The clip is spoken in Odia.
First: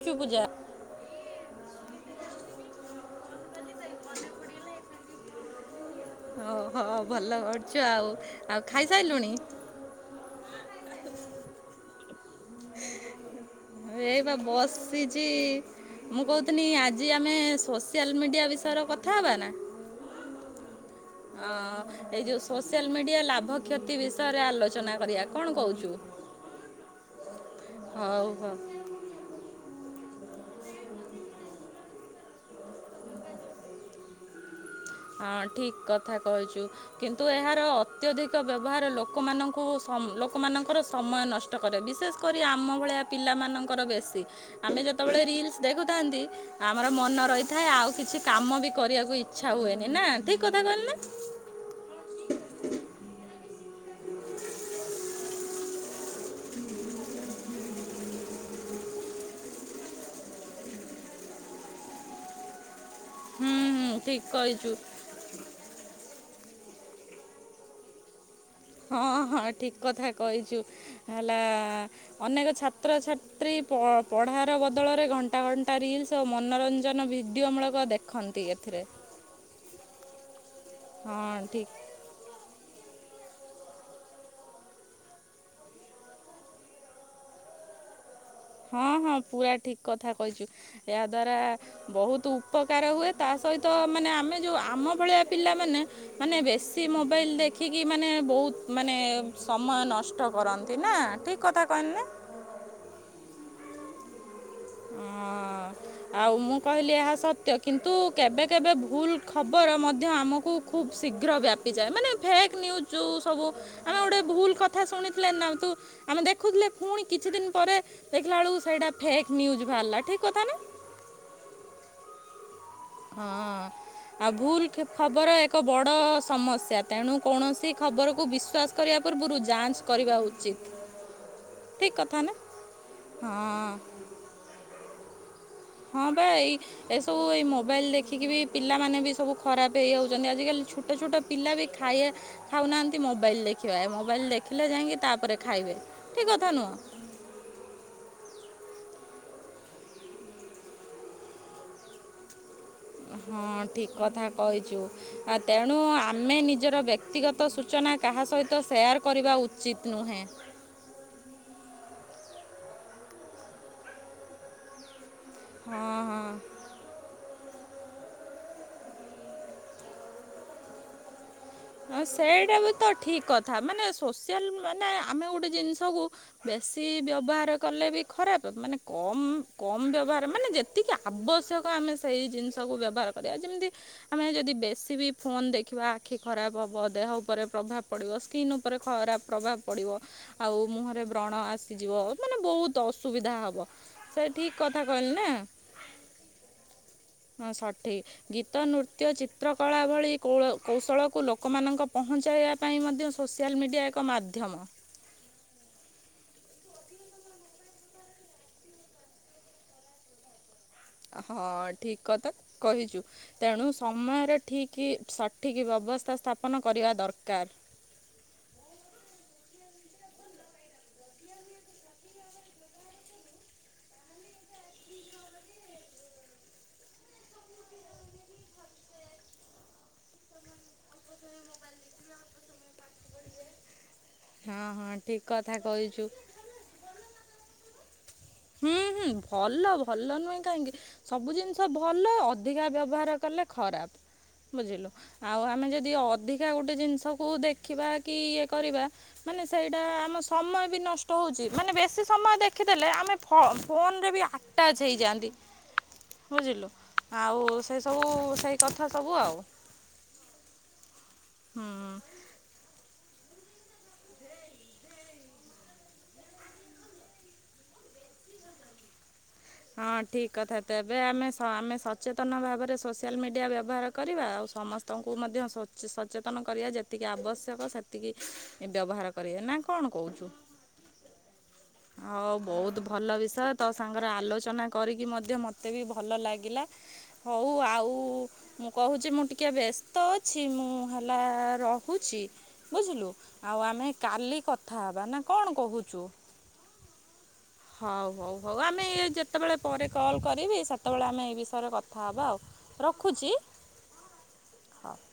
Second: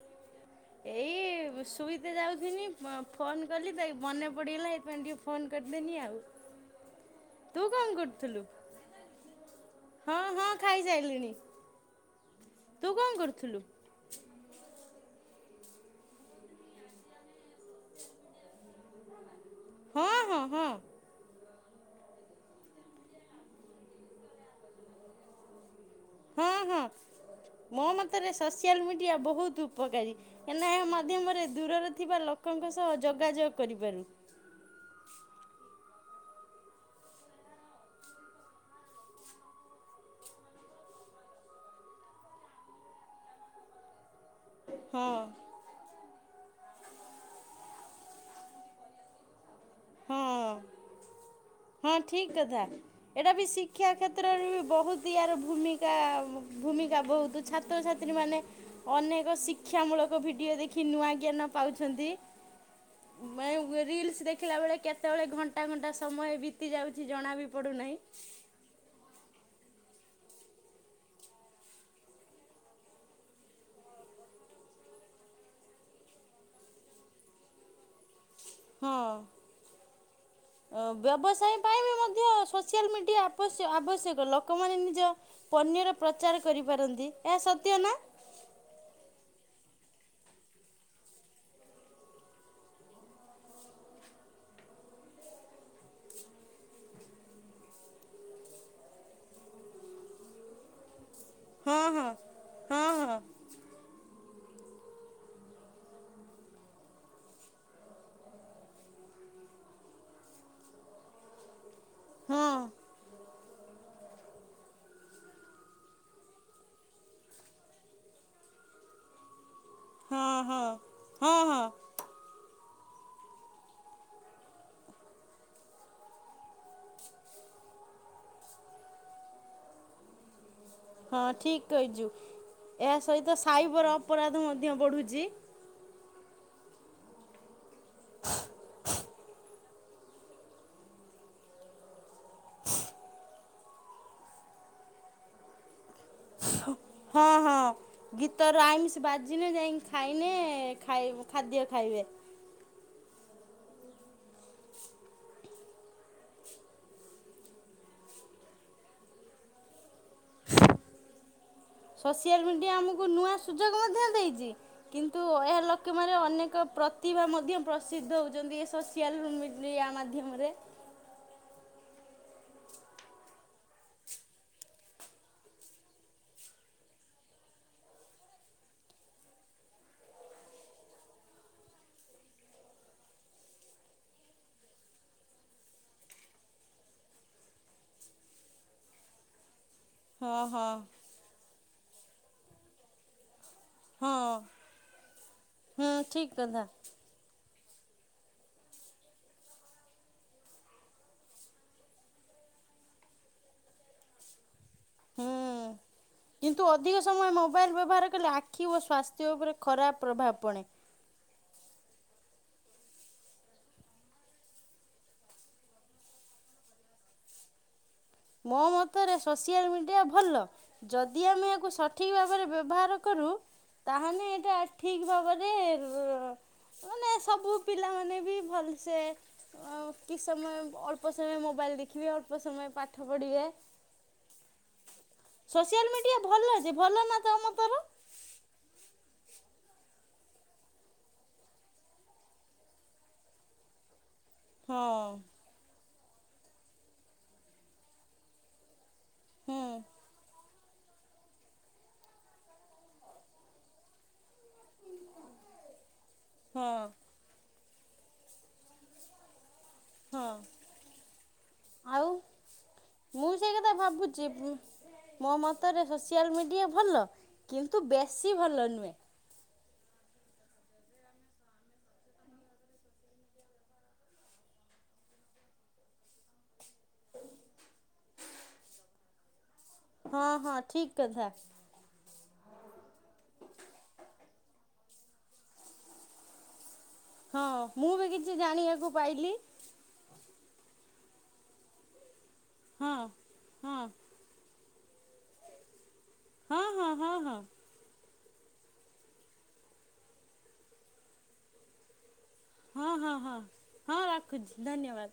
ଲଖି ପୂଜା ଏଇ ଶୋଇତେ ଯାଉଥିନି ଫୋନ୍ କଲି ସେ ମନେ ପଡ଼ିଗଲା ସେଇଥିପାଇଁ ଟିକେ ଫୋନ୍ କରିଦେନି ଆଉ। ଓହୋ ଭଲ ତୁ କରୁଛୁ କଣ ଆଉ କରୁଥିଲୁ? ଆଉ ଖାଇସାରିଲୁଣି? ହଁ ହଁ ଖାଇସାରିଲିଣି। ତୁ କଣ କରୁଥିଲୁ? ଏଇ ବା ବସିଛି ମୁଁ କହୁଥିନି ଆଜି ଆମେ ସୋସିଆଲ୍ ମିଡ଼ିଆ ବିଷୟରେ କଥା ହେବା ନା? ହଁ ହଁ ହଁ। ଓ ଏଇ ଯେଉଁ ସୋସିଆଲ ମିଡ଼ିଆ ଲାଭ କ୍ଷତି ବିଷୟ ରେ ଆଲୋଚନା କରିବା କଣ କହୁଛୁ? ହଁ ହଁ। ମୋ ହଉ ମତରେ ହଉ ସୋସିଆଲ୍ ମିଡ଼ିଆ ବହୁତୁ ଉପକାରୀ କାହିଁକି ନା ଏହା ମାଧ୍ୟମରେ ଦୂରରେ ଥିବା ଲୋକଙ୍କ ସହ ଯୋଗାଯୋଗ କରିପାରୁ। ହଁ ଠିକ୍ କଥା କହିଛୁ। କିନ୍ତୁ ଏହାର ଅତ୍ୟଧିକ ବ୍ୟବହାର ଲୋକମାନଙ୍କୁ ସମ୍ ଲୋକମାନଙ୍କର ସମୟ ନଷ୍ଟ କରେ ବିଶେଷ କରି ଆମ ଭଳିଆ ପିଲାମାନଙ୍କର ବେଶୀ ଆମେ ହଁ ଯେତେବେଳେ ରିଲ୍ସ ଦେଖୁଥାନ୍ତି ଆମର ମନ ରହିଥାଏ ଆଉ କିଛି କାମ ବି କରିବାକୁ ଇଚ୍ଛା ହୁଏନି। ନା ଠିକ୍ କଥା ହଁ। କହିଲି ନା? ହଁ ଠିକ୍ କଥା। ଏଟା ବି ଶିକ୍ଷା କ୍ଷେତ୍ରରେ ବି ବହୁତ ୟାର ଭୂମିକା ଭୂମିକା ବହୁତୁ ଛାତ୍ରଛାତ୍ରୀ ମାନେ ଅନେକ ଶିକ୍ଷା ମୂଳକ ଭିଡିଓ ଦେଖି ନୂଆ ଜ୍ଞାନ ପାଉଛନ୍ତି। ମାନେ ହୁଁ ହୁଁ ରିଲ୍ସ ଠିକ୍ ଦେଖିଲା କହିଛୁ। ବେଳେ କେତେବେଳେ ଘଣ୍ଟା ଘଣ୍ଟା ସମୟ ବିତି ଯାଉଛି ଜଣା ବି ପଡୁନାହିଁ। ହଁ ହଁ ଠିକ୍ କଥା କହିଛୁ ହେଲା ଅନେକ ଛାତ୍ରଛାତ୍ରୀ ପ ପଢ଼ାର ବଦଳରେ ଘଣ୍ଟା ଘଣ୍ଟା ରିଲ୍ସ ସ ମନୋରଞ୍ଜନ ଭିଡିଓ ମୂଳକ ଦେଖ୍ ହଁ ଅ ହଁ ବ୍ୟବସାୟ ଠିକ୍ ପାଇଁ ବି ମଧ୍ୟ ସୋ ସିଆଲ ମିଡ଼ିଆ ଆବସ୍ ଆବଶ୍ୟକ ଲୋକମାନେ ନିଜ ପନିର୍ ର ପ୍ରଚାର କରିପାରନ୍ତି ଏହା ସତ୍ୟ ନା? ହଁ ହଁ ପୁରା ଠିକ୍ କଥା କହିଛୁ ଏହାଦ୍ୱାରା ବହୁତୁ ଉପକାର ହୁଏ ତା ସହିତ ମାନେ ଆମେ ଯୋଉ ଆମ ଭଳିଆ ପିଲାମାନେ ମାନେ ବେଶୀ ମୋବାଇଲ୍ ଦେଖିକି ମାନେ ବହୁତ୍ ମାନେ ସମୟ ନଷ୍ଟ କରନ୍ତି ନା ଠିକ୍ କଥା ହଁ କହିଲ୍ ହଁ ନେ। ହଁ ହଁ। ଆଉ ମୁଁ କହିଲି ଏହା ସତ୍ୟ କିନ୍ତୁ କେବେ କେବେ ଭୁଲ ଖବର ମଧ୍ୟ ଆମକୁ ଖୁବ୍ ଶୀଘ୍ର ବ୍ୟାପିଯାଏ ମାନେ ହଁ ଫେକ୍ ନ୍ୟୁଜ୍ ଯେଉଁ ସବୁ ଆମେ ଗୋଟେ ଭୁଲ କଥା ଶୁଣିଥିଲେ ନା ତୁ ଆମେ ଦେଖୁଥିଲେ ପୁଣି କିଛି ଦିନ ପରେ ଦେଖିଲା ବେଳକୁ ସେଇଟା ଫେକ୍ ନ୍ୟୁଜ ବାହାରିଲା ଠିକ ହଁ କଥା ନା? ହଁ ହଁ ହଁ। ହଁ। ଆଉ ଭୁଲ ଖବର ଏକ ବଡ ସମସ୍ୟା ତେଣୁ କୌଣସି ଖବରକୁୁ ବିଶ୍ଵାସ କରିବା ପୂର୍ବରୁ ଯାଞ୍ଚ କରିବା ଉଚିତ୍। ହଁ ଠିକ କହିଛୁ ଏହା ହଁ। ସହିତ ସାଇବର ଅପରାଧ ମଧ୍ୟ ବଢୁଛି। ହଁ ବା ଏଇ ଏସବୁ ଏଇ ମୋବାଇଲ୍ ଦେଖିକି ବି ପିଲାମାନେ ବି ସବୁ ଖରାପ ହେଇଯାଉଛନ୍ତି ଆଜିକାଲି ଛୋଟ ଛୋଟ ପିଲା ବି ଖାଇବା ଖାଉନାହାନ୍ତି ମୋବାଇଲ ଦେଖିବା ଏ ମୋବାଇଲ ଦେଖିଲେ ଯାଇକି ତାପରେ ଖାଇବେ ଠିକ କଥା ନୁହଁ। ହଁ ହଁ। ଗୀତରୁ ରାଇମିଷ ବାଜିିନେ ଯାଇକି ଖାଇନେ ଖାଇ ଖାଦ୍ୟ ଖାଇବେ। ହଁ ଠିକ୍ କଥା କହିଛୁ। ତେଣୁ ଆମେ ନିଜର ବ୍ୟକ୍ତିଗତ ସୂଚନା କାହା ସହିତ ସେୟାର କରିବା ଉଚିତ୍ ନୁହେଁ। ସୋସିଆଲ ମିଡିଆ ଆମକୁ ନୂଆ ସୁଯୋଗ ମଧ୍ୟ ଦେଇଛି କିନ୍ତୁ ଏହା ହଁ ଲକ୍ଷ୍ୟ ମାନେ ହଁ ଅନେକ ପ୍ରତିଭା ମଧ୍ୟ ପ୍ରସିଦ୍ଧ ହେଉଛନ୍ତି ଏ ସୋସିଆଲ୍ ମିଡ଼ିଆ ମାଧ୍ୟମରେ। ହଁ ସେଇଟା ବି ତ ଠିକ୍ କଥା ମାନେ ସୋସିଆଲ ମାନେ ଆମେ ଗୋଟେ ଜିନିଷକୁ ବେଶୀ ବ୍ୟବହାର କଲେ ବି ଖରାପ ମାନେ କମ କମ ବ୍ୟବହାର ମାନେ ଯେ ଏତିକି ଆବଶ୍ୟକ ଆମେ ସେଇ ଜିନିଷକୁ ବ୍ୟବହାର କରିବା ଯେମିତି ଆମେ ଯଦି ବେଶୀ ବି ଫୋନ ଦେଖିବା ଆଖି ଖରାପ ହେବ ଦେହ ଉପରେ ପ୍ରଭାବ ପଡ଼ିବ ସ୍କିନ୍ ଉପରେ ଖରାପ ପ୍ରଭାବ ପଡ଼ିବ ହଁ ଆଉ ହଁ ମୁହଁରେ ରଣ ଆସିଯିବ ମାନେ ବହୁତ ଅସୁବିଧା ହବ। ହଁ ସେ ଠିକ କଥା କହିଲ ନା? ହୁଁ ଠିକ୍ କଥା ହଁ ସଠିକ ଗୀତ ନୃତ୍ୟ ଚିତ୍ରକଳା ଭଳି କୌଲ କୌଶଳ କୁ ଲୋକମାନଙ୍କ ପହଞ୍ଚାଇବା ପାଇଁ ମଧ୍ୟ ସୋସିଆଲ୍ ମିଡ଼ିଆ ଏକ ମାଧ୍ୟମ। ହୁଁ। କିନ୍ତୁ ଅଧିକ ସମୟ ମୋବାଇଲ ବ୍ୟବହାର କଲେ ଆଖି ଓ ସ୍ୱାସ୍ଥ୍ୟ ଉପରେ ଖରାପ ପ୍ରଭାବ ପଡ଼େ। ହଁ ଠିକ କଥା କହିଛୁ। ତେଣୁ ସମୟରେ ଠିକ୍ ସଠିକ୍ ବ୍ୟବସ୍ଥା ସ୍ଥାପନ କରିବା ଦରକାର। ମୋ ମତରେ ସୋସିଆଲ ମିଡିଆ ଭଲ। ଯଦି ଆମେ ଏହାକୁ ସଠିକ ଭାବରେ ବ୍ୟବହାର କରୁ ତାହଲେ ଏଇଟା ଠିକ ଭାବରେ ମାନେ ସବୁ ପିଲାମାନୋନେ ବି ଭଲସେ କିସ୍ ସମୟ ଅଳ୍ପ ସମୟ ମୋବାଇଲ ଦେଖିଲେ ଅଳ୍ପ ସମୟ ପାଠ ପଢ଼ିବେ ହଁ ହଁ ଠିକ କଥା କହିଛୁ। ସେ ଭଲ ନା ତମ ତୋର? ହୁଁ ହୁଁ ଭଲ ଭଲ ନୁହେଁ କାହିଁକି? ସବୁ ଜିନିଷ ଭଲ ଅଧିକା ବ୍ୟବହାର କଲେ ଖରାପ। ହଁ ବୁଝିଲୁ ଆଉ ଆମେ ଯଦି ଅଧିକା ଗୋଟେ ଜିନିଷକୁ ଦେଖିବା କି ଇଏ କରିବା ମାନେ ହୁଁ ସେଇଟା ଆମ ସମୟ ବି ନଷ୍ଟ ହଉଛି ମାନେ ବେଶୀ ସମୟ ଦେଖିଦେଲେ ଆମେ ଫ ଫୋନରେ ବି ଆଟାଚ୍ ହେଇଯାଆନ୍ତି ହଁ ବୁଝିଲୁ। ଆଉ ସେ ସବୁ ସେଇ କଥା ସବୁ ଆଉ। ହଁ ହୁଁ ଆଉ ମୁଁ ସେଇ କଥା ଭାବୁଚିବି ମୋ ମତରେ ସୋସିଆଲ ମିଡିଆ ଭଲ କିନ୍ତୁ ବେଶୀ ଭଲ ନୁହେଁ। ହଁ ଠିକ୍ କଥା ତେବେ ଆମେ ସ ଆମେ ସଚେତନ ଭାବରେ ସୋସିଆଲ ମିଡିଆ ବ୍ୟବହାର କରିବା ଆଉ ସମ ସ୍ତଙ୍କୁ ମଧ୍ୟ ସଚେ ସଚେତନ କରିବା ଯେତିକି ଆବଶ୍ୟକ ସେତିକି ବ୍ୟବହାର କରିବା ନା କଣ ହଁ କହୁଚୁ ହଁ ଠିକ୍ କଥା ଓ ବହୁତ ଭଲ ବିଷୟ ତୋ ସାଙ୍ଗରେ ଆଲୋଚ ଚନା କରିକି ମଧ୍ୟ ମତେ ବି ଭଲ ଲାଗିଲା। ହଁ ହଉ ମୁଁ ବି କିଛି ଜାଣିବାକୁ ପାଇଲି। ତ ଅଛି ମୁଁ ହେଲା ରହୁଛି ହଁ ବୁଝିଲୁ। ଆଉ ହଁ ଆମେ କାଲି କଥା ହେବା ନା କଣ କହୁଚୁ ହଁ ହଁ ହଁ ହଁ ହଉ ହଉ ହଉ ଆମେ ଇଏ ଯେତେବେଳେ ପରେ କଲ୍ କରିବି ସେତେବେଳେ ଆମେ ଏ ବିଷୟରେ କଥା ହବା ଆଉ। ହଁ ହଁ ହଁ ରଖୁଚି ହଁ ରଖୁଛି ଧନ୍ୟବାଦ।